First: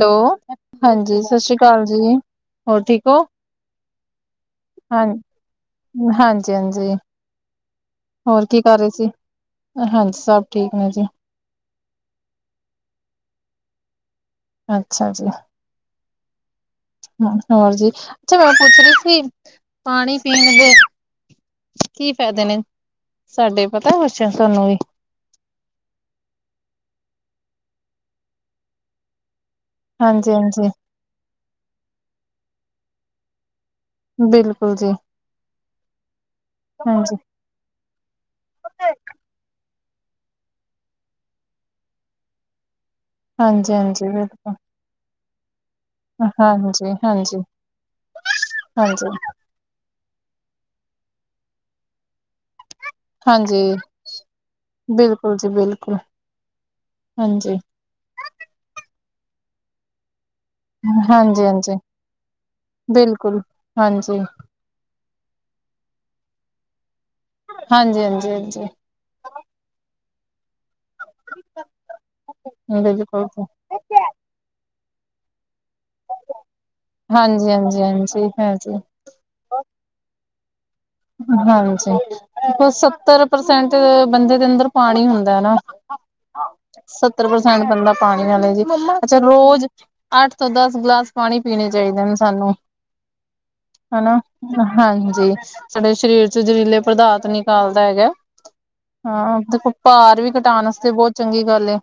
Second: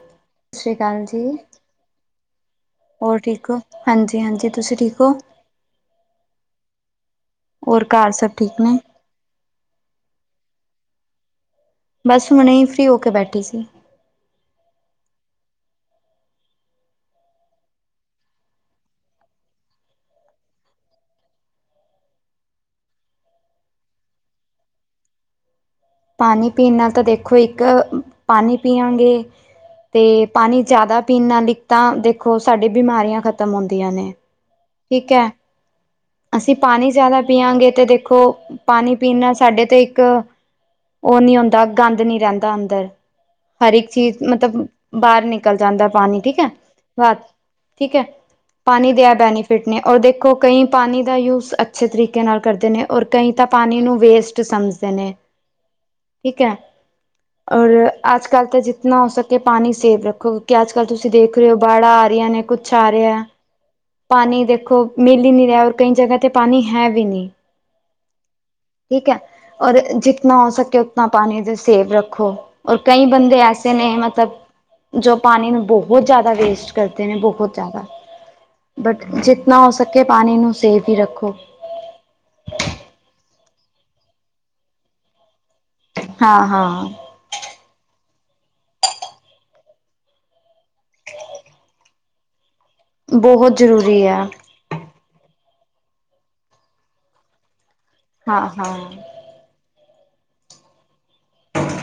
ਤੋ ਸਤਿ ਸ਼੍ਰੀ ਅਕਾਲ ਹਾਂਜੀ ਜੀ, ਸਤਿ ਸ਼੍ਰੀ ਅਕਾਲ ਜੀ। ਹੋਰ ਠੀਕ ਹੋ ਹਾਂਜੀ ਹਾਂਜੀ ਤੁਸੀਂ ਠੀਕ ਹਾਂ ਹੋ। ਹਾਂਜੀ ਹਾਂਜੀ ਹੋਰ ਘਰ ਸਭ ਹੋਰ ਠੀਕ ਕੀ ਨੇ? ਕਰ ਰਹੇ ਸੀ ਹਾਂਜੀ ਸਭ ਠੀਕ ਨੇ ਜੀ ਬਸ ਹੁਣੇ ਫਰੀ ਹੋ ਕੇ ਬੈਠੀ ਸੀ। ਅੱਛਾ ਅੱਛਾ ਹੋਰ ਜੀ ਅੱਛਾ ਮੈਂ ਪੁੱਛ ਰਹੀ ਸੀ ਪਾਣੀ ਪੀਣ ਲੱਗੇ ਕੀ ਫ਼ਾਇਦੇ ਨੇ ਸਾਡੇ ਪਤਾ ਕੁਛਿਆ ਤੁਹਾਨੂੰ ਵੀ, ਪਾਣੀ ਪੀਣ ਨਾਲ ਤਾਂ ਦੇਖੋ ਇੱਕ ਪਾਣੀ ਪਿਆਂਗੇ ਤੇ ਹਾਂਜੀ ਪਾਣੀ ਹਾਂਜੀ ਜ਼ਿਆਦਾ ਪੀਣ ਨਾ ਈਕ ਤਾਂ ਦੇਖੋ ਸਾਡੀ ਬਿਮਾਰੀਆਂ ਖਤਮ ਹੁੰਦੀਆਂ ਨੇ ਬਿਲਕੁਲ ਜੀ ਠੀਕ ਹੈ, ਅਸੀਂ ਪਾਣੀ ਹਾਂਜੀ ਜ਼ਿਆਦਾ ਪੀਆਗੇ ਤੇ ਦੇਖੋ ਪਾਣੀ ਪੀਣਾ ਨਾਲ ਸਾਡੇ ਤੇ ਇੱਕ, ਉਹ ਨੀ ਹੁੰਦਾ ਗੰਦ ਨੀ ਰਹਿੰਦਾ ਅੰਦਰ ਹਰ ਹਾਂਜੀ ਇੱਕ ਹਾਂਜੀ ਚੀਜ਼ ਬਿਲਕੁਲ ਮਤਲਬ, ਬਾਹਰ ਨਿਕਲ ਜਾਂਦਾ ਪਾਣੀ ਠੀਕ ਹੈ ਹਾਂਜੀ ਬਾਦ ਹਾਂਜੀ ਠੀਕ ਹੈ ਪਾਣੀ ਦੇ ਹਾਂਜੀ ਆ ਬੈਨੀਿਫਿਟ ਫਿੱਟ ਨੇ ਔਰ, ਦੇਖੋ ਕਈ ਪਾਣੀ ਦਾ ਯੂਜ਼ ਅੱਛੇ ਤਰੀਕੇ ਨਾਲ ਕਰਦੇ ਨੇ ਔਰ ਕਈ ਤਾਂ ਹਾਂਜੀ ਪਾਣੀ ਨੂੰ ਵੇਸਟ ਸਮਝਦੇ ਨੇ ਬਿਲਕੁਲ ਜੀ ਬਿਲਕੁਲ ਠੀਕ ਹੈ, ਹਾਂਜੀ ਔਰ ਆਜ ਕੱਲ ਤਾਂ ਜਿੱਤਨਾ ਹੋ ਸਕੇ ਪਾਣੀ ਸੇਵ ਰੱਖੋ, ਕਿ ਅੱਜ ਕੱਲ੍ਹ ਤੁਸੀਂ ਦੇਖ ਰ, ਹਾਂਜੀ ਹੇ ਹੋ ਹਾਂਜੀ ਬਾੜਾਂ ਆ ਰਹੀਆਂ ਨੇ ਕੁਛ ਆ ਰਿਹਾ ਬਿਲਕੁਲ ਹਾਂਜੀ ਪਾਣੀ ਦੇਖੋ ਮਿਲ ਹੀ ਨਹੀਂ ਰਿਹਾ ਔਰ ਕਈ ਜਗ੍ਹਾ ਤੇ ਪਾਣੀ ਹੈ ਵੀ ਨਹੀਂ, ਹਾਂਜੀ ਹਾਂਜੀ ਹਾਂਜੀ, ਠੀਕ ਹੈ ਔਰ ਜਿਤਨਾ, ਹੋ ਸਕੇ ਉਤਨਾ ਪਾਣੀ ਦੇ ਸੇਵ ਰੱਖੋ ਔਰ ਕਈ ਬਿਲਕੁਲ ਬੰਦੇ ਐਸੇ ਨੇ ਮਤਲਬ ਜੋ ਪਾਣੀ ਮ ਬਹੁ, ਬਹੁਤ ਜ਼ਿਆਦਾ ਵੇਸਟ ਕਰ, ਦੇ ਨੇ ਹਾਂਜੀ, ਬਹੁਤ ਹਾਂਜੀ, ਜ਼ਿਆਦਾ ਹਾਂਜੀ, ਹਾਂਜੀ, ਬਟ ਜਿਤਨਾ ਹੋ ਸਕੇ ਪਾਣੀ ਨੂੰ ਸੇਫ ਹਾਂਜੀ, ਦੇਖੋ ਸੱਤਰ ਪਰਸੈਂਟ ਬੰਦੇ ਦੇ ਅੰਦਰ ਪਾਣੀ ਹੁੰਦਾ ਨਾ, ਹਾਂ ਹਾਂ ਸੱਤਰ ਪ੍ਰਸੈਂਟ ਬੰਦਾ ਪਾਣੀ ਵਾਲੇ ਜੀ ਅੱਛਾ ਰੋਜ਼, ਅੱਠ ਤੋਂ ਦਸ ਗਲਾਸ ਪਾਣੀ ਪੀਣੇ ਚਾਹੀਦੇ ਨੇ ਸਾਨੂੰ, ਬਹੁਤ ਜ਼ਰੂਰੀ ਆ, ਹਨਾ ਹਾਂਜੀ ਸਾਡੇ ਸਰੀਰ ਚ ਜ਼ਹਿਰੀਲੇ ਪਦਾਰਥ ਨਿਕਾਲਦਾ ਹੈਗਾ, ਹਾਂ ਹਾਂ ਹਾਂ ਦੇਖੋ ਭਾਰ ਵੀ ਘਟਾਣ ਵਾਸਤੇ ਬਹੁਤ ਚੰਗੀ ਗੱਲ ਏ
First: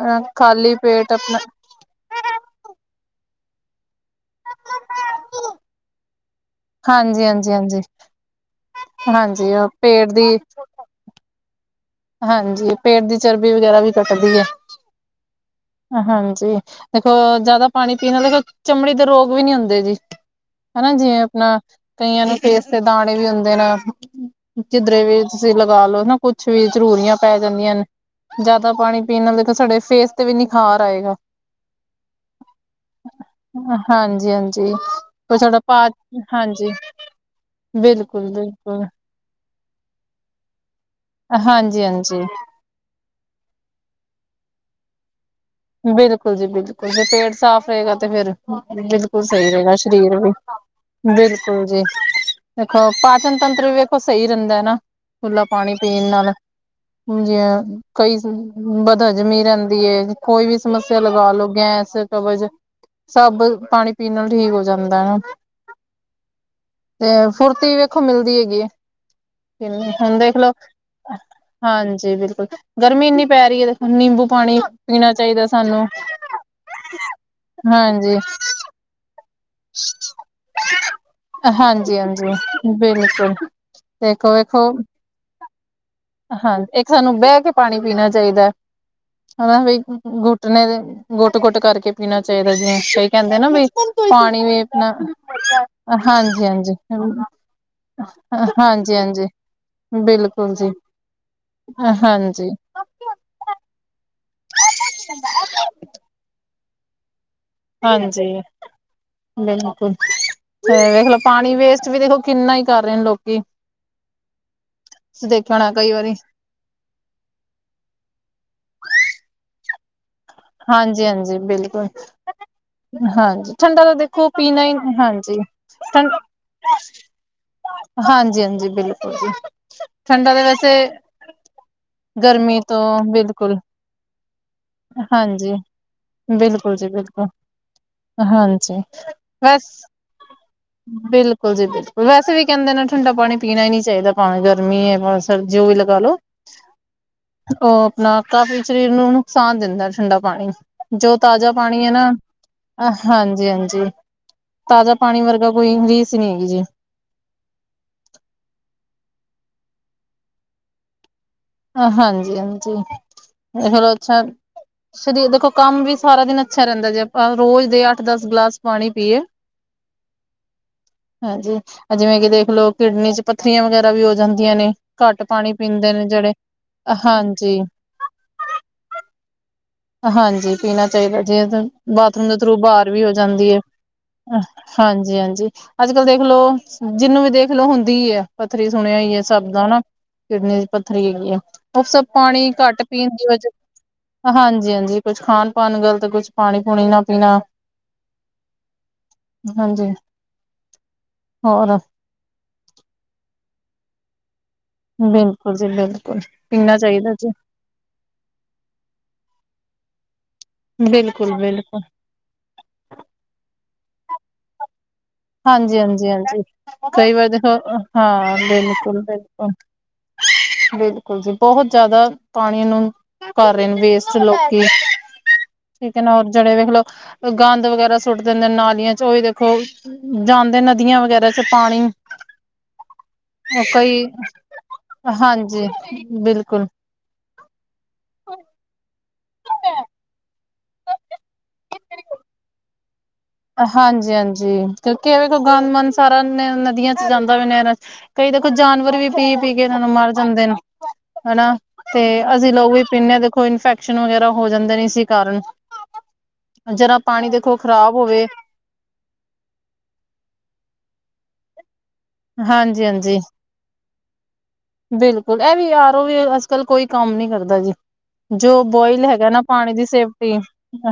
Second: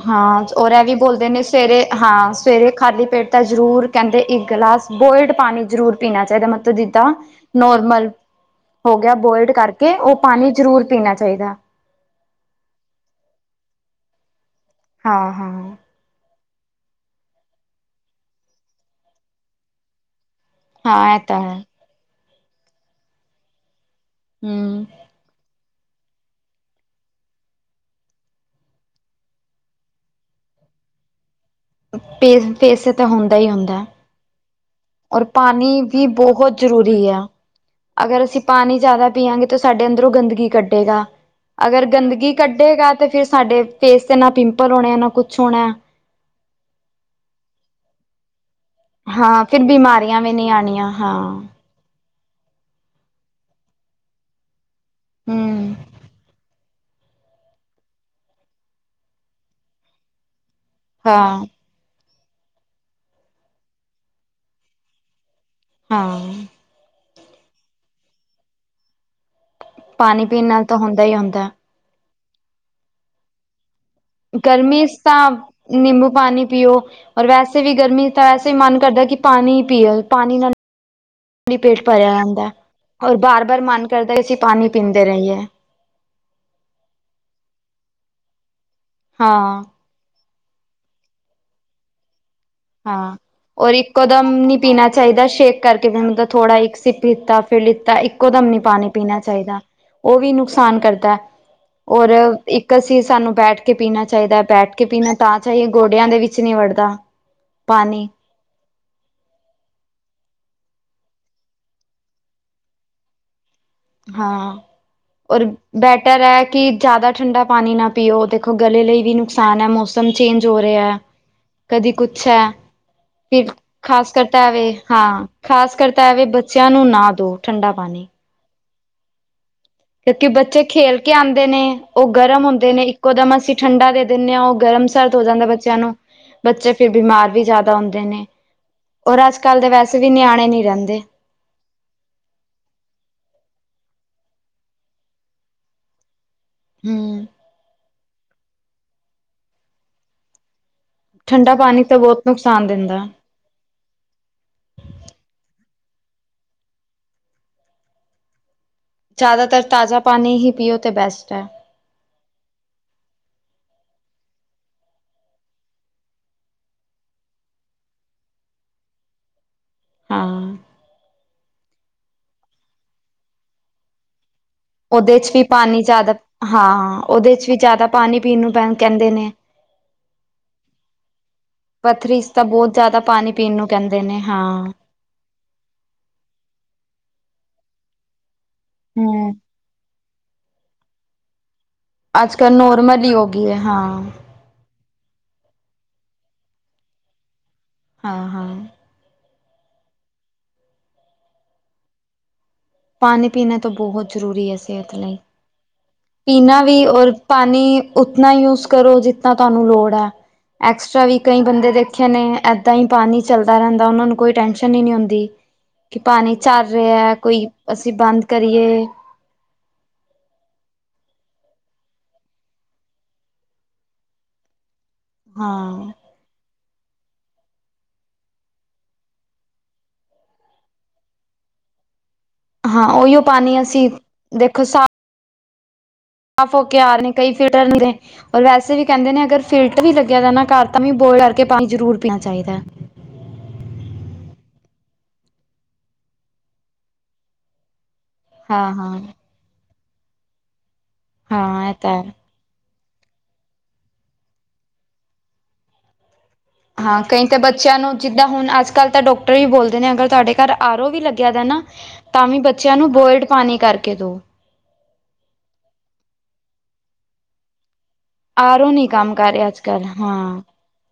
ਅ ਹਾਂ ਖਾਲੀ ਐਰ ਵੀ ਪੇਟ ਬੋਲਦੇ ਆਪਣਾ ਨੇ ਸਵੇਰੇ ਹਾਂ, ਸਵੇਰੇ ਖਾਲੀ ਪੇਟ ਤਾਂ ਜ਼ਰੂਰ ਕਹਿੰਦੇ ਇੱਕ ਗਲਾਸ ਬੋਇਲਡ ਪਾਣੀ ਜ਼ਰੂਰ ਪੀਣਾ ਚਾਹੀਦਾ ਮਤਲਬ, ਜਿੱਦਾਂ ਹਾਂਜੀ, ਹਾਂਜੀ, ਹਾਂਜੀ, ਨੋਰਮਲ ਹੋ ਗਿਆ ਹਾਂਜੀ ਬੋਇਲਡ ਕਰਕੇ ਪੇਟ ਉਹ ਦੀ ਪਾਣੀ ਜ਼ਰੂਰ ਪੀਣਾ ਚਾਹੀਦਾ ਹਾਂਜੀ ਪੇਟ ਦੀ ਚਰਬੀ ਵਗੈਰਾ ਵੀ ਘਟਦੀ ਹੈ, ਹਾਂ ਹਾਂ, ਹਾਂਜੀ ਦੇਖੋ ਜਿਆਦਾ, ਪਾਣੀ ਪੀਣਾ ਦੇਖੋ ਚਮੜੀ ਦੇ ਰੋਗ ਵੀ ਨਹੀਂੀ ਹੁੰਦੇ ਜੀ ਹਨਾ ਹਾਂ ਇਹ ਜਿਵੇਂ ਤਾਂ ਹੈ ਆਪਣਾ ਕਈਆਂ ਨੂੰ ਫੇਸ ਦੇ ਦਾਣੇ ਵੀ ਹੁੰਦੇ ਨੇ, ਹੂੰ, ਜੀਧਰੇ ਵੀ ਤੁਸੀਂ ਲਗਾ ਲੋੋ ਨਾ ਕੁੱਛ ਵੀ, ਜ਼ਰੂਰੀਆਂ ਪੈ ਜਾਂਦੀਆਂ ਨੇ ਜ਼ਿਆਦਾ ਪਾਣੀ ਪੀਣ ਨਾਲ ਦੇਖੋ ਸਾਡੇ ਫੇਸ ਤੇ ਵੀ ਨਿਖਾਰ ਆਏਗਾ, ਪੇਸ ਪੇਸੇ ਤਾਂ ਹੁੰਦਾ ਹੀ ਹੁੰਦਾ ਹਾਂਜੀ ਹਾਂਜੀ ਔਰ ਕੋਈ ਸਾਡਾ ਪਾਣੀ, ਪਾ ਵੀ ਬਹੁਤ ਹਾਂਜੀ ਜ਼ਰੂਰੀ ਆ ਅਗਰ ਬਿਲਕੁਲ ਅਸੀਂ ਪਾਣੀ ਬਿਲਕੁਲ ਜ਼ਿਆਦਾ, ਪੀੀਆਂਗੇ ਤਾਂ ਸਾਡੇ ਅੰਦਰੋਂ ਗੰਦਗੀ ਕੱਢੇਗਾ ਹਾਂਜੀ ਅਗਰ ਹਾਂਜੀ ਗੰਦਗੀ ਕਡੇ ਕੱਢੇਗਾ ਤੇ ਫਿਰ ਸਾਡੇ ਫੇਸ ਤੇ ਨਾ ਪਿੰਪਲ ਹੋਣੇ ਆ ਨਾ ਕੁੱਛ ਹੋਣਾ, ਬਿਲਕੁਲ ਜੀ ਬਿਲਕੁਲ ਜੇ ਪੇਟ ਸਾਫ਼ ਰਹੇਗਾ ਤੇ ਫੇਿਰ, ਬਿਲਕੁਲ ਹਾਂ, ਸਹੀ ਫਿਰ ਰਹੇਗਾ ਸਰੀਰ ਬਿਮਾਰੀਆਂ ਵੀ ਨਹੀਂ ਆਣੀਆਂ ਹਾਂ, ਬਿਲਕੁਲ ਜੀ, ਦੇਖੋ ਪਾਚਨ ਤੰਤਰ ਵੀ ਵੇਖੋ ਸਹੀ ਰਹਿੰਦਾ ਨਾ ਖੁੱਲਾ ਪਾਣੀ ਹੂੰ, ਪੀਣ ਨਾਲ, ਜਾ ਕਈ ਬਦ ਹਜਮੀ ਰਹਿੰਦੀ ਹੈ, ਕੋਈ ਵੀ ਸਮੱਸਿਆ ਲਗਾ ਹਾਂ। ਲੋ ਗੈਸ, ਕਵਜ ਸਭ ਪਾਣੀ ਪੀਣ ਨਾਲ ਠੀਕ ਹੋ ਜਾਂਦਾ ਹਨ ਨਾ, ਹਾਂ ਤੇ ਫੁਰਤੀ ਵੇਖੋ ਮਿਲਦੀ ਹੈਗੀ ਆ, ਕਿ ਹੁਣ ਪਾਣੀ ਪੀਣ ਦੇਖਲੋ, ਨਾਲ ਤਾਂ ਹੁੰਦਾ ਹੀ ਹੁੰਦਾ ਹਾਂਜੀ ਬਿਲਕੁਲ, ਗਰਮੀ ਏਨੀ ਪੈ ਰਹੀ ਆ, ਦੇਖੋ ਨਿੰਬੂ ਪਾਣੀ ਗਰਮੀ ਚ ਪੀਣਾ ਤਾਂ ਚਾਹੀਦਾ ਸਾਨੂੰ ਨਿੰਬੂ ਪਾਣੀ ਪੀਓ, ਔਰ ਵੈਸੇ ਵੀ ਗਰਮੀ ਹਾਂਜੀ ਤਾਂ ਵੈਸੇ ਵੀ ਮਨ ਕਰਦਾ ਕਿ ਪਾਣੀ ਪੀਓ ਪਾਣੀ ਨਾਲ ਲਈ ਪੇਟ ਹਾਂਜੀ ਭਰਿਆ ਜਾਂਦਾ -ਹਾਂਜੀ ਔਰ ਬਿਲਕੁਲ ਬਾਰ ਬਾਰ ਮਨ ਕਰਦਾ ਦੇਖੋ ਅਸੀਂ ਵੇਖੋ, ਪਾਣੀ ਪੀਂਦੇ ਰਹੀਏ ਹਾਂ ਇੱਕ ਸਾਨੂੰ ਬੈਹ ਕੇ ਪਾਣੀ- ਪੀਣਾ ਚਾਈਦਾ ਹਨਾ ਹਾਂ ਵਈ ਗੁੱਟਣੇ ਦੇ ਗੋਟ-ਗੋਟ ਕਰਕੇ ਪੀਣਾ ਚਾਹੀਦਾ, ਜਿਵੇਂ ਕਈ ਹਾਂ ਕਹਿੰਦੇ ਨਾ, ਬ ਔਰ ਇੱਕੋ ਦਮ ਪਾਣੀ ਨਹੀਂ ਵੀ ਪੀਣਾ ਆਪਣਾ। ਹਾਂਜੀ-ਹਾਂਜੀ। ਸਿੱਪ ਲਿੱਤਾ- ਫਿਰ ਲਿੱਤਾ, ਇੱਕੋ ਦਮ ਨੀ ਪਾਣੀ ਪੀਣਾ ਹਾਂਜੀ ਚਾਈਦਾ, ਓਹ ਵੀ ਬਿਲਕੁਲ ਜੀ ਨੁਕਸਾਨ ਕਰਦਾ। ਹਾਂਜੀ। ਕਸੀ ਸਾਨੂੰ ਬੈਠ ਕੇ ਪੀਣਾ ਚਾਹੀਦਾ, ਬੈਠ ਕੇ ਪੀਣਾ ਤਾਂ ਚਾਹੀਦਾ ਗੋਡਿਆਂ ਦੇ ਵਿੱਚ ਨਈ ਵੜਦਾ। ਪਾਣੀ ਹਾਂਜੀ। ਬਿਲਕੁਲ-ਬਿਲਕੁਲ ਤੇ ਵੇਖਲੋ ਪਾਣੀ ਵੇਸਟ ਵੀ ਦੇਖੋ ਕਿੰਨਾ ਈ ਕਰ ਰਹੇ ਨੇ ਲੋਕੀ। ਹਾਂ, ਤੁਸੀਂ ਔਰ ਦੇਖਿਆ ਹੋਣਾ ਕਈ ਵਾਰੀ ਬੈਟਰ ਐ ਕਿ ਜ਼ਾਦਾ ਠੰਡਾ ਪਾਣੀ ਨਾ ਪੀਓ, ਦੇਖੋ ਗਲੇ ਲਈ ਵੀ ਨੁਕਸਾਨ ਐ ਮੋਸ ਮ, ਚੇਂਜ ਹੋ ਰੇਆ, ਹਾਂਜੀ ਹਾਂਜੀ ਬਿਲਕੁਲ ਕਦੀ ਕੁਛ ਐ। ਫਿਰ ਹਾਂਜੀ ਠੰਡਾ ਤਾਂ ਖ਼ਾਸ ਦੇਖੋ ਕਰਤਾ ਪੀਣਾ ਆਵੇ ਹੀ ਹਾਂ, ਹਾਂਜੀ ਖ਼ਾਸ ਕਰਤਾ ਆਵੇ ਬੱਚਿਆਂ ਨੂੰ ਨਾ ਦਓ। ਹਾਂਜੀ-ਹਾਂਜੀ ਬਿਲਕੁਲ ਜੀ। ਕਿਓਕਿ ਠੰਡਾ ਦੇ ਬੱਚੇ ਵੈਸੇ ਖੇਲ ਕੇ ਆਂਦੇ ਨੇ, ਓ ਗਰਮ ਗਰਮੀ ਹੁੰਦੇ ਤੋਂ ਨੇ ਇੱਕੋ ਦਮ ਅਸੀਂ ਬਿਲਕੁਲ ਠੰਡਾ ਦੇ ਦਿੰਦੇ ਆ, ਓਹ ਗਰਮ -ਸਰਦ ਹੋ ਜਾਂਦਾ ਹਾਂਜੀ ਬੱਚੇਆਂ ਨੂੰ, ਬੱਚੇ ਬਿਲਕੁਲ ਜੀ ਫੇਰ ਬਿਲਕੁਲ ਬਿਮਾਰ ਵੀ ਜ਼ਾਦਾ ਹੁੰਦੇ ਨੇ। ਹਾਂਜੀ। ਔਰ- ਅੱਜ-ਕੱਲ੍ਹ ਦੇ ਬਸ ਵੈਸੇ ਵੀ ਨਿਆਣੇ ਨੀ ਰੇਂਦੇ। ਬਿਲਕੁਲ ਜੀ- ਬਿਲਕੁਲ ਵੈਸੇ ਵੀ ਕੇਂਦੇ ਨੇ ਠੰਡਾ ਪਾਣੀ -ਪੀਣਾ ਨਈ ਚਾਈਦਾ, ਭਾਵੇ ਗਰਮੀ ਹੈ ਭਾ ਸਰ ਜੋ ਵੀ ਲਗਾ ਲੋ। [inaudible] ਹਮ। ਓ ਆਪਣਾ ਕਾਫ਼ੀ ਸਰੀਰ ਨੂੰ ਨੁਕਸਾਨ ਦਿੰਦਾ ਠੰਡਾ ਪਾਣੀ। ਜੋ ਤਾਜ਼ਾ ਠੰਡਾ ਪਾਣੀ ਐ ਤਾਂ ਨਾ, ਬਹੁਤ ਨੁਕਸਾਨ ਦਿੰਦਾ ਹਾਂਜੀ। ਜੀ ਹਾਂਜੀ, ਤਾਜ਼ਾ ਪਾਣੀ ਵਰਗਾ ਕੋਈ ਰੀਸ ਨਈ ਹੈਗੀ ਜੀ। ਜ਼ਾਦਾਤਰ ਤਾਜ਼ਾ ਪਾਣੀ ਹੀ ਪੀਓ ਤੇ ਬੈਸਟ ਐ। ਹਾਂਜੀ-ਹਾਂਜੀ, ਹੋਰ ਅੱਛਾ ਸਰੀਰ ਦੇਖੋ ਕੰਮ ਵੀ ਸਾਰਾ ਦਿਨ ਅੱਛਾ ਰੇਂਦਾ, ਜੇ ਆਪਾਂ ਰੋਜ਼ ਦੇ ਅੱਠ- ਦਸ ਗਲਾਸ ਪਾਣੀ ਪੀਏ। [inaudible] ਹਾਂ। ਹਾਂਜੀ, ਜਿਵੇਂ ਕਿ ਦੇਖ ਲਓ ਕਿਡਨੀ ਚ' ਪੱਥਰੀਆਂ ਵਗੈਰਾ ਵੀ ਹੋ ਜਾਂਦੀਆਂ ਨੇ। ਓਦੇ ਘੱਟ ਚ' ਵੀ ਪਾਣੀ ਪੀਂਦੇ ਨੇ ਜ਼ਾਦਾ ਜਿਹੜੇ ਹਾਂ, ਓਦੇ ਚ' ਹਾਂਜੀ ਵੀ ਜ਼ਾਦਾ ਪਾਣੀ- ਪੀਣ ਨੂੰ ਪੈ ਕੈਂਦੇ ਨੇ। ਹਾਂਜੀ, ਪੀਣਾ ਚਾਈਦਾ, ਜਿਵੇ ਬਾਥਰੂਮ ਪਥਰੀਸ ਦੇ ਤਾਂ ਥਰੂ ਬਹੁਤ ਬਾਰ ਜ਼ਿਆਦਾ ਵੀ ਹੋ ਪਾਣੀ ਜਾਂਦੀ ਪੀਣ ਐ। ਨੂੰ ਕਹਿੰਦੇ ਨੇ ਹਾਂ। ਹਾਂਜੀ-ਹਾਂਜੀ। ਅੱਜ-ਕੱਲ ਦੇਖਲੋ ਜਿਨੂੰ ਵੀ ਦੇਖਲੋ ਹੁੰਦੀ ਐ, ਪੱਥਰੀ ਸੁਣਿਆ ਈ ਆ ਹੂੰ। ਸਭ ਦਾ ਹਨਾ। ਕਿਡਨੀ ਦੀ ਪੱਥਰੀ ਹੈਗੀ ਆ, ਓ ਸਭ ਅੱਜ ਪਾਣੀ ਕੱਲ੍ਹ ਘੱਟ ਨੋਰਮਲ ਪੀਣ ਹੀ ਹੋ ਦੀ ਗਈ ਵਜ ਹੈ ਹਾਂ, ਹਾਂਜੀ- ਹਾਂਜੀ ਕੁਛ ਖਾਣ- ਪਾਣ ਗ਼ਲਤ, ਕੁਛ ਪਾਣੀ- ਪੂਣੀ ਨਾ ਪੀਣਾ। ਹਾਂ- ਹਾਂ। ਹਾਂਜੀ। ਹੋਰ ਪਾਣੀ -ਪੀਣਾ ਤੋਂ ਬੋਹਤ ਜ਼ਰੂਰੀ ਐ ਜੀ। ਬਿਲਕੁਲ ਜੀ, ਬਿਲ ਪੀਨਾ ਵੀ ਔਰ ਪਾਨੀ, ਉਤਨਾ ਯੂਜ ਕਰੋ ਜਿਤਨਾ ਤੁਆਨੂੰ ਲੋੜ ਹੈ। ਐਕਸਟਰਾ ਵੀ ਬਿਲਕੁਲ ਕਈ ਬੰਦੇ ਬਿਲਕੁਲ ਦੇਖੇ ਨੇ, ਐਦਾ ਹੀ ਪਾਨੀ ਚੱਲਦਾ ਰਹਿੰਦਾ ਉਹਨਾਂ ਨੂੰ ਕੋਈ ਟੈਂਸ਼ਨ ਹੀ ਨਹੀਂ ਹੁੰਦੀ। ਹਾਂਜੀ- ਕਿ ਹਾਂਜੀ ਪਾਣੀ -ਹਾਂਜੀ ਚੱਲ ਕਈ ਰਿਹਾ ਵਾਰੀ ਕੋਈ ਅਸੀਂ ਬੰਦ ਹਾਂ। ਕਰੀਏ ਬਿਲਕੁਲ- ਬਿਲਕੁਲ। ਹੱ [unintelligible] ਬਿਲਕੁਲ ਜੀ। ਬਹੁਤ ਜਿਆਦਾ ਪਾਨੀ ਨੂੰ ਕਰ ਰਹੇ ਨੇ ਵੇਸਟ ਲੋਕੀ। ਹਾਂ। ਠੀਕ ਹੈ ਓ ਜਿਹੜੇ ਵੇਖ ਲੋ। ਗੰਦ ਵਗੈਰਾ ਸੁੱਟ ਦਿੰਦੇ ਨੇ ਨਾਲੀਆਂ ਚ' ਉ ਵੀ ਦੇਖੋ। ਜਾਂਦੇ ਨਦੀਆਂ ਵਗੈਰਾ ਚ' ਪਾਣੀ ਹਾਂ। ਉਹੀਓ ਪਾਨੀ ਅਸੀਂ, ਕਈ ਦੇਖੋ ਸਾ ਹਾਂਜੀ। ਸਾਫ਼ ਹੋ ਬਿਲਕੁਲ ਕੇ ਆ ਰਹੇ ਨੇ ਕਈ ਫਿਲਟਰ ਦੇ। ਓ ਵੈਸੇ ਵੀ ਕਹਿੰਦੇ ਨੇ ਅਗਰ ਫਿਲਟਰ ਵੀ ਲੱਗਿਆ ਦਾ ਨਾ ਘਰ। ਤਾਂ ਵੀ ਬੋਇਲ ਕਰਕੇ ਪਾਨੀ ਜ਼ਰੂਰ ਪੀਨਾ ਚਾਹੀਦਾ। ਹਾਂਜੀ- ਹਾਂਜੀ ਕਿਉਂਕਿ ਏਹ ਵੇਖੋ ਗਨ ਮਨ ਸਾਰਾ ਨਦੀਆਂ ਚ ਜਾਂਦਾ ਵੀ ਨਹਰਾ ਚ ਕਈ ਦੇਖੋ ਹਾਂ ਹਾਂ। ਜਾਨਵਰ ਵੀ ਪੀ-ਪੀ ਕੇ ਮਰ ਜਾਂਦੇ ਨੇ ਹਨਾ ਹਾਂ ਇਹ ਤਾਂ ਤੇ। ਹੈ। ਅਸੀਂ ਲੋਗ ਵੀ ਪੀਂਨੇ ਹਾਂ ਦੇਖੋ ਇਨਫੈਕਸ਼ਨ ਵਗੈਰਾ ਹੋ ਜਾਂਦੇ ਨੇ ਇਸੀ ਕਾਰਨ। ਜਰਾ ਹਾਂ ਕਈ ਪਾਨੀ ਤਾਂ ਦੇਖੋ ਬੱਚਿਆਂ ਖ਼ਰਾਬ। ਨੂੰ ਹੋਵੇ ਜਿੱਦਾਂ ਹੁਣ ਅੱਜ ਕੱਲ੍ਹ ਤਾਂ ਡਾਕਟਰ ਹੀ ਬੋਲਦੇ ਨੇ ਅਗਰ ਤੁਹਾਡੇ ਘਰ ਆਰ ਓ ਵੀ ਲੱਗਿਆ ਦਾ ਨਾ। ਤਾਂ ਵੀ ਬੱਚਿਆਂ ਹਾਂਜੀ ਨੂੰ ਹਾਂਜੀ ਬੋਇਲਡ ਪਾਨੀ ਕਰਕੇ ਦੋ। ਬਿਲਕੁਲ ਇਹ ਵੀ ਆਰੋ ਵੀ ਅੱਜਕਲ ਕੋਈ ਕੰਮ ਨੀ ਕਰਦਾ ਜੀ। ਜੋ ਆਰ ਓ ਨਹੀਂ ਬੋਇਲ ਕੰਮ ਹੈਗਾ ਕਰ ਨਾ ਰਿਹਾ ਅੱਜ ਪਾਣੀ ਕੱਲ ਦੀ ਸੇਫਟੀ। ਹਾਂ।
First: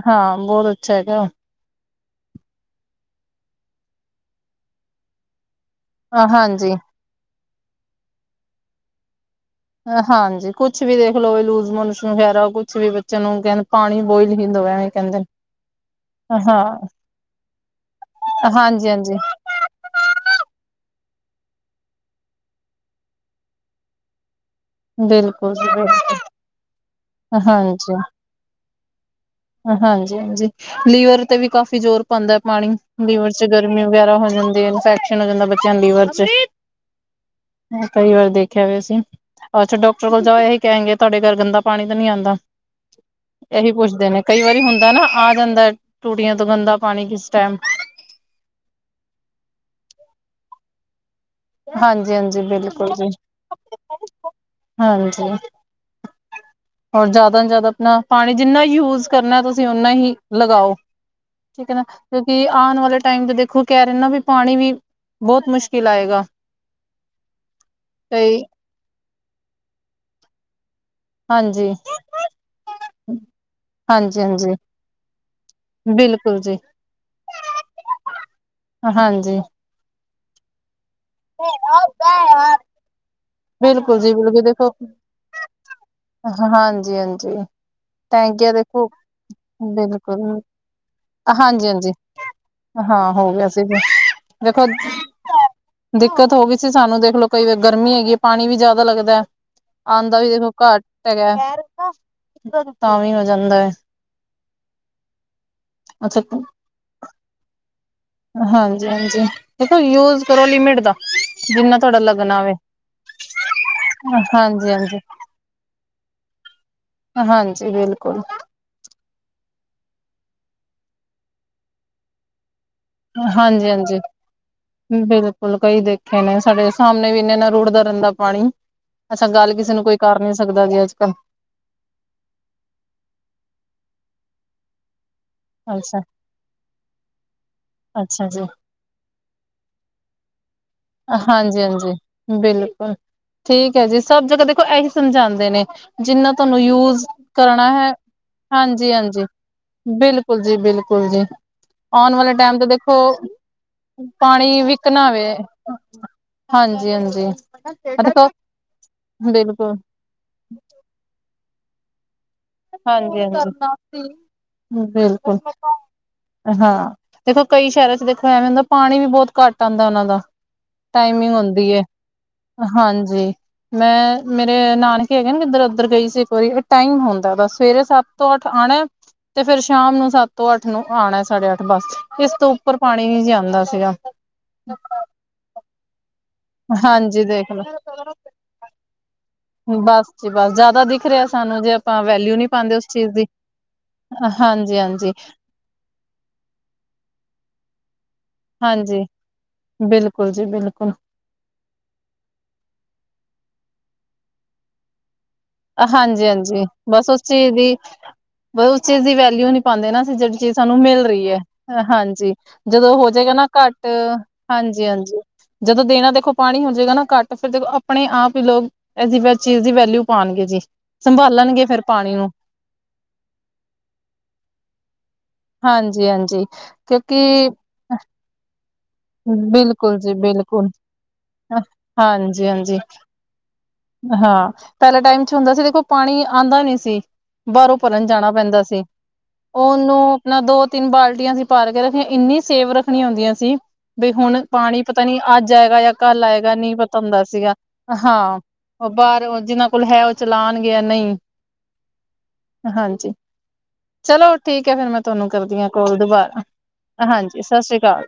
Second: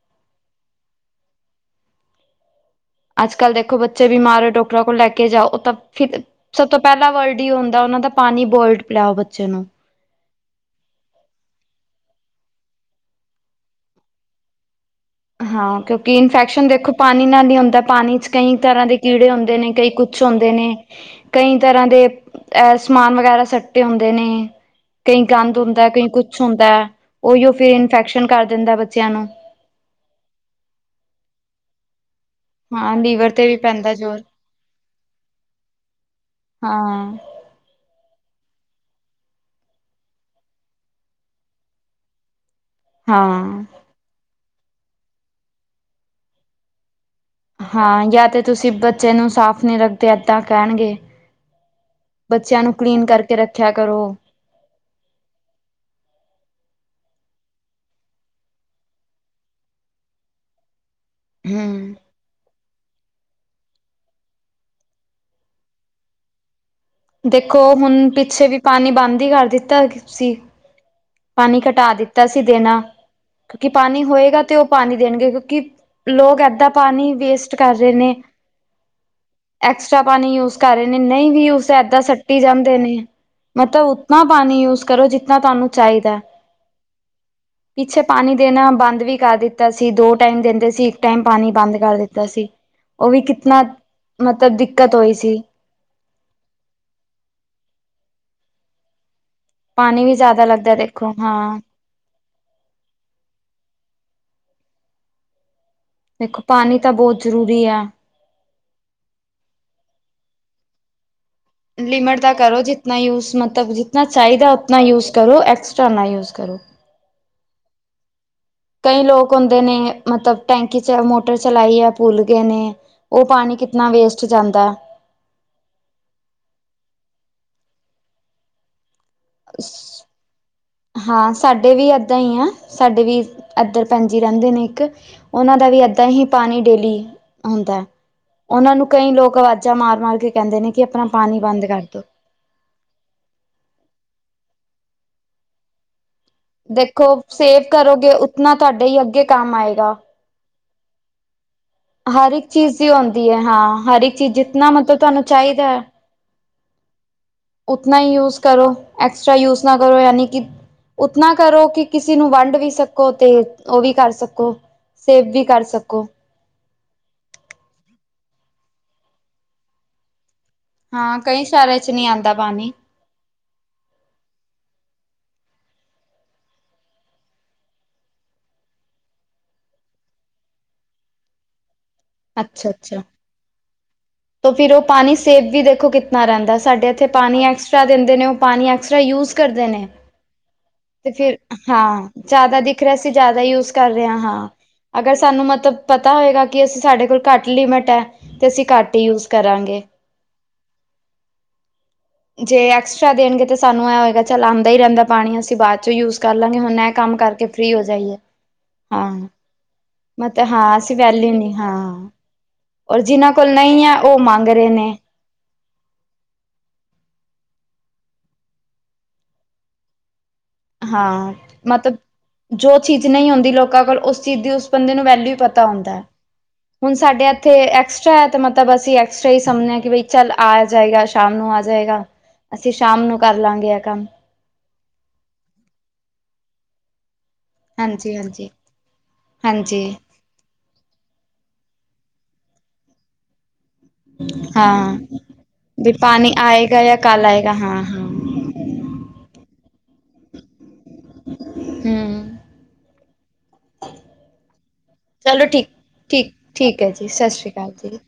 ਹਾਂ। ਬੋਤ ਅੱਛਾ ਹੈਗਾ। ਅੱਜ ਕੱਲ੍ਹ ਦੇਖੋ ਬੱਚੇ ਬਿਮਾਰ ਹੋ। ਡਾਕਟਰਾਂ ਕੋਲ ਲੈ ਕੇ ਜਾਓ ਉਹ ਤਾਂ ਫਿਰ ਸਭ ਹਾਂਜੀ, ਤੋਂ ਪਹਿਲਾਂ। ਪਹਿਲਾ ਵਰਡ ਹੀ ਹੋਦਾ ਉਹਨਾਂ ਦਾ ਪਾਨੀ ਬੋਇਲਡ ਪੀਲਾ ਓ ਬੱਚੇ ਨੂੰ। ਹਾਂਜੀ ਕੁਛ ਵੀ ਦੇਖ ਲੋੋ ਲੂਜ਼ਮੋਸ਼ਨ ਵਗੈਰਾ ਕੁੱਛ ਵੀ ਬੱਚਿਆਂ ਨੂੰ ਕਹਿੰਦੇ ਪਾਣੀ। ਬੋਇਲ ਹੀ ਦੋ ਐਵੇਂ ਕਹਿੰਦੇ ਨੇ। ਹਾਂ ਕਿਉਂਕਿ ਹਾਂ ਇਨਫੈਕਸ਼ਨ ਦੇਖੋ ਪਾਨੀ ਨਾਲ ਹੀ ਹੁੰਦਾ ਪਾਨੀ ਚ ਕਈ ਤਰ੍ਹਾਂ ਦੇ ਹਾਂਜੀ-ਹਾਂਜੀ ਕੀੜੇ ਹੁੰਦੇ ਨੇ ਕਈ ਕੁਛ। ਕੁਛ ਹੁੰਦੇ ਨੇ ਕਈ ਤਰ੍ਹਾਂ ਦੇ ਅ ਸਮਾਨ ਵਗੈਰਾ ਸੱਟੇ ਹੁੰਦੇ ਨੇ। ਕਈ ਬਿਲਕੁਲ ਗੰਦ ਜੀ ਹੁੰਦਾ ਕਈ ਬਿਲਕੁਲ ਕੁਛ ਹੁੰਦਾ ਉਹੀਓ ਫੇਰ ਹਾਂਜੀ, ਇਨਫੈਕਸ਼ਨ ਕਰ ਦਿੰਦਾ ਬੱਚਿਆਂ ਨੂੰ। ਹਾਂਜੀ-ਹਾਂਜੀ ਲੀਵਰ ਤੇ ਵੀ ਕਾਫ਼ੀ ਜੋਰ। ਪਾਂਦਾ ਪਾਣੀ ਹਾਂ ਲੀਵਰ ਚ ਤੇ ਵੀ ਗਰਮੀ ਪੈਂਦਾ ਵਗੈਰਾ ਜ਼ੋਰ ਹੋ ਜਾਂਦੀ ਹੈ। ਇਨਫੈਕਸ਼ਨ ਹੋ ਜਾਂਦਾ ਬੱਚਿਆਂ ਨੂੰ ਲੀਵਰ 'ਚ। ਹਾਂ ਕਈ ਵਾਰ ਦੇਖਿਆ ਵੈਸੇ। ਅੱਛਾ ਡਾਕਟਰ ਕੋਲ ਜਾਓ ਇਹੀ ਕਹਿਣਗੇ ਤੁਹਾਡੇ ਘਰ ਗੰਦਾ ਪਾਣੀ ਤਾਂ ਨੀ ਆਂਦਾ ਹਾਂ ਇਹੀ ਪੁੱਛਦੇ ਨੇ। ਕਈ ਵਾਰੀ ਹੁੰਦਾ ਨਾ ਆ ਜਾਂਦਾ ਟੂਟੀਆਂ ਤੋਂ ਗੰਦਾ ਪਾਨੀ ਕਿਸ ਟਾਈਮ। ਹਾਂ ਯਾਂ ਤੇ ਤੁਸੀਂ ਬੱਚੇ ਨੂੰ ਸਾਫ਼ ਨਹੀਂ ਰੱਖਦੇ ਏਦਾਂ ਕੈਣਗੇ। ਹਾਂਜੀ ਹਾਂਜੀ ਬੱਚਿਆਂ ਨੂੰ ਬਿਲਕੁਲ ਕਲੀਨ ਜੀ ਕਰਕੇ ਰੱਖਿਆ ਕਰੋ। ਹਾਂਜੀ। ਹੋਰ ਜ਼ਿਆਦਾ ਨ ਜ਼ਿਆਦਾ ਆਪਣਾ ਪਾਨੀ ਜਿੰਨਾ ਯੂਜ ਕਰਨਾ ਤੁਸੀਂ ਓਨਾ ਹੀ ਲਗਾਓ। ਠੀਕ ਹੈ ਨਾ। ਹਮ ਕਿਉਂਕਿ ਆਉਣ ਵਾਲੇ ਟਾਈਮ ਤੇ ਦੇਖੋ ਕਹਿ ਰਹੇ ਨਾ ਵੀ ਪਾਣੀ ਵੀ ਬਹੁਤ ਮੁਸ਼ਕਿਲ ਆਏਗਾ। ਦੇਖੋ ਹੁਣ ਕਈ ਪਿੱਛੇ ਵੀ ਪਾਨੀ ਬੰਦ ਹੀ ਕਰ ਦਿੱਤਾ ਸੀ। ਪਾਨੀ ਹਾਂਜੀ ਘਟਾ ਦਿੱਤਾ ਸੀ ਦੇਣਾ। ਕਿਉਂਕਿ ਪਾਨੀ ਹਾਂਜੀ ਹੋਏਗਾ ਹਾਂਜੀ ਤੇ ਉਹ ਪਾਨੀ ਦੇਣਗੇ ਕਿਉਂਕਿ। ਬਿਲਕੁਲ ਲੋਕ ਜੀ ਏਦਾਂ ਪਾਨੀ ਵੇਸਟ ਕਰ ਰਹੇ ਨੇ। ਹਾਂਜੀ। ਐਕਸਟਰਾ ਪਾਨੀ ਯੂਜ ਕਰ ਰਹੇ ਨੇ ਨਹੀਂ ਵੀ ਯੁਜ਼ ਏਦਾਂ ਸੱਟੀ ਜਾਂਦੇ ਨੇ। ਮਤਲਬ ਉਤਨਾ ਪਾਨੀ ਯੂਜ ਕਰੋ ਜਿੱਤਨਾ ਤੁਹਾਨੂੰ। ਚਾਹੀਦਾ ਹਾਂਜੀ-ਹਾਂਜੀ। ਪਿੱਛੇ ਪਾਣੀ ਦੇਣਾ ਬੰਦ ਵੀ ਕਰ ਦਿੱਤਾ ਸੀ। ਦੋ ਬਿਲਕੁਲ ਟਾਈਮ ਦਿੰਦੇ ਸੀ ਇੱਕ ਟਾਈਮ ਪਾਣੀ ਹਾਂਜੀ ਬੰਦ ਹਾਂਜੀ ਕਰ ਦਿੱਤਾ ਸੀ। ਹਾਂ ਹੋ ਗਿਆ ਸੀਗਾ। ਮਤਬ ਦਿੱਕਤ ਹੋਈ ਸੀ। ਦਿੱਕਤ ਹੋ ਗਈ ਸੀ, ਸਾਨੂੰ ਦੇਖਲੋ ਕਈ ਵਾਰ ਗਰਮੀ ਹੈਗੀ ਏ ਪਾਣੀ ਵੀ ਜਾਦਾ ਲੱਗਦਾ। ਪਾਣੀ ਆਂਦਾ ਵੀ ਜ਼ਿਆਦਾ ਦੇਖੋ ਲੱਗਦਾ ਘੱਟ ਦੇਖੋ ਹੈਗਾ। ਹਾਂ ਤਾਂ ਵੀ ਹੋ ਜਾਂਦਾ। ਅੱਛਾ ਦੇਖੋ ਪਾਣੀ ਤਾਂ ਬੋਤ ਜ਼ਰੂਰੀ ਐ। ਹਾਂਜੀ। ਹਾਂਜੀ। ਦੇਖੋ ਯੂਜ ਕਰੋ ਲਿਮਿਟ ਦਾ। ਜਿੰਨਾ ਤੁਹਾਡਾ ਲਿਮਟ ਦਾ ਲੱਗਣਾ ਵ ਕਰੋ ਜਿਤਨਾ ਯੂਜ ਮਤਬ ਜਿਤਨਾ ਚਾਈਦਾ ਹਾਂਜੀ ਉਤਨਾ ਹਾਂਜੀ ਯੂਜ ਕਰੋ। ਐਕਸ- ਝੋਨਾ ਯੂਜ ਕਰੋ। ਹਾਂਜੀ ਬਿਲਕੁਲ। ਕਈ ਲੋਕ ਹੁੰਦੇ ਨੇ ਮਤਬ ਟੈਂਕੀ 'ਚ ਮੋਟਰ ਚਲਾਈ ਆ ਭੁੱਲ ਗੇ ਨੇ। ਉਹ ਪਾਣੀ ਹਾਂਜੀ ਕਿਤਨਾ ਹਾਂਜੀ। ਵੇਸਟ ਜਾਂਦਾ ਬਿਲਕੁਲ ਕਈ ਦੇਖੇ ਨੇ, ਸਾਡੇ ਸਾਮਣੇ ਵੀ ਨੇ ਨਾ ਰੁੜਦਾ ਰੈਂਦਾ ਪਾਣੀ। ਅੱਛਾ ਗੱਲ ਕਿਸੇ ਨੂੰ ਕੋਈ ਕਰ ਨੀ ਸਕਦਾ ਜੀ ਅੱਜ ਕੱਲ੍ਹ। ਹਾਂ ਸਾਡੇ ਵੀ ਏਦਾਂ ਈ ਆ, ਸਾਡੇ ਵੀ ਐਧਰ ਭੈਣ ਜੀ ਰੈੰਦੇ ਨੇ ਇੱਕ। ਓਨਾਂ ਦਾ ਵੀ ਅੱਛਾ ਏਦਾਂ ਹੀ- ਪਾਣੀ ਡੇਲੀ ਹੁੰਦਾ। ਅੱਛਾ ਜੀ। ਐਨਾਂ ਨੂੰ ਕਈ ਲੋਕ ਅਵਾਜ਼ਾਂ ਮਾਰ ਮਾਰ ਕੇ ਕੈਂਦੇ ਨੇ ਕੀ ਆਪਣਾ ਪਾਣੀ ਬੰਦ ਕਰ ਹਾਂਜੀ-ਹਾਂਜੀ, ਦੋ। ਬਿਲਕੁਲ ਠੀਕ ਐ ਜੀ, ਸਭ ਜਗ੍ਹਾ ਦੇਖੋ ਐਹੀ ਸਮਝਾਂਦੇ ਨੇ। ਜਿੰਨਾਂ- ਤਾਨੂੰ ਯੂਜ ਦੇਖੋ ਸੇਵ ਕਰਨਾ ਹੈ। ਕਰੋਗੇ ਉਤਨਾ ਤੁਹਾਡੇ ਹਾਂਜੀ ਹੀ ਅੱਗੇ -ਹਾਂਜੀ ਕੰਮ ਆਏਗਾ ਬਿਲਕੁਲ। ਬਿਲਕੁਲ ਜੀ- ਬਿਲਕੁਲ ਜੀ। ਆਣ ਹਰ ਵਾਲੇ ਇੱਕ ਟੈਮ ਤੇ ਚੀਜ਼ ਦੀ ਦੇਖੋ ਹੁੰਦੀ ਹੈ ਹਾਂ ਹਰ ਇੱਕ ਚੀਜ਼ ਪਾਣੀ ਜਿਤਨਾ ਮਤਲਬ ਵਿਕਨਾ ਤੁਹਾਨੂੰ ਵੇ। ਚਾਹੀਦਾ ਹਾਂਜੀ ਹਾਂਜੀ। ਉਤਨਾ ਈ ਯੂਜ ਕਰੋ, ਐਕਸਟਰਾ ਯੂਜ ਨਾ ਬਿਲਕੁਲ, ਕਰੋ। ਯਾਨੀ ਕੀ- ਉਤਨਾ ਕਰੋ ਕੀ ਕਿਸੇ ਨੂੰ ਵੰਡ- ਵੀ ਸਕੋ ਤੇ ਹਾਂਜੀ-ਹਾਂਜੀ, ਓ ਵੀ ਕਰ ਸਕੋ, ਸੇਵ ਬਿਲਕੁਲ, ਵੀ ਕਰ ਸਕੋ। ਹਾਂ ਦੇਖੋ ਕਈ ਸੈ਼ਰਾਂ 'ਚ ਦੇਖੋ ਐਵੇਂ ਹੁੰਦਾ ਪਾਣੀ ਵੀ ਬੋਤ ਘੱਟ ਆਂਦਾ ਓਨਾਂ ਦਾ। ਹਾਂ ਟਾਈਮਿੰਗ ਕਈ ਹੁੰਦੀ ਸ਼ਹਿਰਾਂ ਏ, ਚ ਨਹੀਂ ਆਉਂਦਾ ਪਾਣੀ ਹਾਂਜੀ। ਮੈਂ ਮੇਰੇ ਨਾਨਕੇ ਹੈਗੇ ਕਿੱਧਰ ਓਧਰ ਗਈ ਸੀ ਇੱਕ ਵਾਰੀ। ਏ ਟਾਈਮ ਹੁੰਦ- ਦਾ ਦਾ। ਸਵੇਰੇ ਸੱਤ ਤੋਂ ਅੱਠ ਆਣਾ, ਤੇ ਫੇਰ ਸ਼ਾਮ ਨੂੰ ਸੱਤ ਤੋਂ ਅੱਠ ਨੂੰ ਆਣਾ ਸਾਢੇ ਅੱਠ ਬੱਸ। ਇਸ ਤੋਂ ਉੱਪਰ ਪਾਣੀ ਨੀ ਜੇ ਆਦਾ ਸੀਗਾ। ਤੇ ਫਿਰ ਓ ਪਾਣੀ ਸੇਵ ਵੀ ਦੇਖੋ ਕਿਤਨਾ ਰੈਂਦਾ। ਸਾਡੇ ਐਥੇ ਹਾਂਜੀ ਪਾਣੀ ਦੇਖ ਲੋ ਐਕਸਟਰਾ ਦਿੰਦੇ ਨੇ, ਓ ਪਾਣੀ ਐਕਸਟਰਾ ਯੂਜ਼- ਕਰਦੇ ਨੇ, ਬਸ ਜੀ ਬਸ ਜ਼ਿਆਦਾ ਦਿਖ ਤੇ ਰਿਹਾ ਫਿਰ ਸਾਨੂੰ ਜੇ ਆਪਾਂ ਹਾਂ ਵੈਲਿਊ ਨਹੀਂ ਜਾਦਾ ਪਾਉਂਦੇ ਦਿਖ ਉਸ ਰਿਆ ਸੀ ਚੀਜ਼ ਦੀ ਜਾਦਾ ਯੂਸ- ਕਰ ਰਿਹਾ ਹਾਂ। ਹਾਂਜੀ ਹਾਂਜੀ। ਅਗਰ ਸਾਨੂੰ ਮਤਬ ਪਤਾ ਹੋਏਗਾ ਕਿ ਅਸੀਂ ਸਾਡੇ ਕੋਲ ਘੱਟ ਲਿਮਿਟ ਐ, ਤੇ ਅਸੀਂ ਘੱਟ- ਘੱਟ ਹਾਂਜੀ ਯੂਜ ਕਰਾਂਗੇ। ਬਿਲਕੁਲ ਜੀ ਬਿਲਕੁਲ ਜੇ ਐਕਸਟਰਾ ਦੇਣਗੇ ਤਾਂ ਸਾਨੂੰ ਐ ਹੋਏਗਾ ਚੱਲ ਆਂਦਾ ਈ ਰੈਂਦਾ ਪਾਣੀ। ਅਸੀਂ- ਅਸੀਂ ਬਾਦ ਚੋਂ ਯੂਜ ਹਾਂਜੀ ਕਰ ਲਾਂਗੇ, ਹੁਣ ਐ ਕੰਮ ਕਰਕੇ ਫ੍ਰੀ ਹੋ ਜਾਈਏ। ਬ ਉਸ ਚੀਜ਼ ਹਾਂ ਦੀ ਵੈਲਿਊ ਨੀ ਪਾਂਦੇ ਨਾ, ਜੇੜੀ ਮਤਲਬ ਚੀਜ਼ ਹਾਂ ਸਾਨੂੰ ਅਸੀਂ ਮਿਲ ਰ‌ਈ ਵੈਲਿਊ ਐ। ਨਹੀਂ ਹਾਂ ਹਾਂਜੀ ਜਦੋਂ ਔਰ ਹੋ ਜਿਨਾਂ ਜੇਗਾ ਨਾ- ਕੋਲ ਨਹੀਂ ਘੱਟ, ਹੈ ਉਹ ਮੰਗ ਰਹੇ ਹਾਂਜੀ ਨੇ ਹਾਂਜੀ। ਜਦੋਂ ਦੇਣਾ ਦੇਖੋ ਪਾਣੀ ਹੋ ਜੇਗਾ ਨਾ ਘੱਟ, ਫੇਰ ਦੇਖੋ ਆਪਣੇ ਆਪ ਈ ਲੋਕ ਐਸ ਦੀ ਚੀਜ਼ ਦੀ ਵੈਲਿਊ- ਪਾਣਗੇ ਜੀ। ਹਾਂ ਸੰਭਾਲਣਗੇ ਫੇਰ ਮਤਲਬ ਪਾਣੀ ਨੂੰ‌ ਜੋ ਚੀਜ਼ ਨ‌ਈ ਹੁੰਦੀ ਲੋਕਾਂ ਕੋਲ, ਉਸ ਚੀਜ਼ ਦੀ ਉਸ ਬੰਦੇ ਨੂੰ ਵੈਲਿਊ ਪਤਾ- ਪਤਾ ਹੁੰਦਾ। ਹਾਂਜੀ ਹਾਂਜੀ ਹੁਣ ਸਾਡੇ ਕਿਉਂਕਿ ਐਥੇ ਐਕਸਟਰਾ ਐ ਤੇ ਮਤਬ ਅਸੀਂ ਐਕਸ- ਐਕਸਟਰਾ ਈ ਸਮਣੇ ਕੀ ਬਿਲਕੁਲ ਬਈ ਜੀ ਚੱਲ ਆ ਬਿਲਕੁਲ ਜਾਏਗਾ, ਸ਼ਾਮ ਨੂੰ ਆ ਜਾਏਗਾ। ਹਾਂਜੀ ਅਸੀਂ ਹਾਂਜੀ ਸ਼ਾਮ ਨੂੰ ਕਰ ਲਾਂਗੇ ਐ। ਹਾਂ ਪਹਿਲੇ ਟਾਈਮ 'ਚ ਹੁੰਦਾ ਸੀ ਦੇਖੋ ਪਾਣੀ ਆਂਦਾ ਨੀ ਸੀ। ਬਾਰੋਂ ਭਰਨ ਹਾਂਜੀ ਜਾਣਾ ਹਾਂਜੀ ਪੈਂਦਾ ਸੀ। ਹਾਂਜੀ ਓਨੂੰ- ਨਾ ਦੋ ਤਿੰਨ ਬਾਲਟੀਆਂ ਅਸੀ ਭਰ ਕੇ ਰੱਖੀਆਂ, ਇੰਨੀ ਸੇਵ ਰੱਖਣੀਆਂ ਹੁੰਦੀਆਂ ਸੀ। ਬਈ ਹੁਣ ਪਾਣੀ ਹਾਂ ਪਤਾ ਨੀ ਅੱਜ ਆਏਗਾ ਜਾਂ ਵੀ ਕੱਲ ਪਾਣੀ ਆਏਗਾ, ਨਈ ਜਾਂ ਪਤਾ ਹੁੰਦਾ ਕੱਲ ਆਏਗਾ ਸੀਗਾ। ਹਾਂ ਹਾਂ ਓ ਬਾਰ ਜਿਨਾਂ ਕੋਲ ਹੈ ਓ ਚਲਾਣ ਗੇ ਜਾਂ ਨਈ। ਹੂੰ ਹਾਂਜੀ ਚਲੋ ਠੀਕ ਐ ਫੇਰ ਮੈਂ ਤੁਆਨੂੰ ਚਲੋ ਕਰਦੀ ਆਂ ਠੀਕ ਕੋਲ ਠੀਕ ਦੁਬਾਰਾ। ਠੀਕ ਹੈ ਜੀ ਸਤਿ ਹਾਂਜੀ ਸ਼੍ਰੀ ਅਕਾਲ ਸਾਸਰੀ ਜੀ। ਕਾਲ।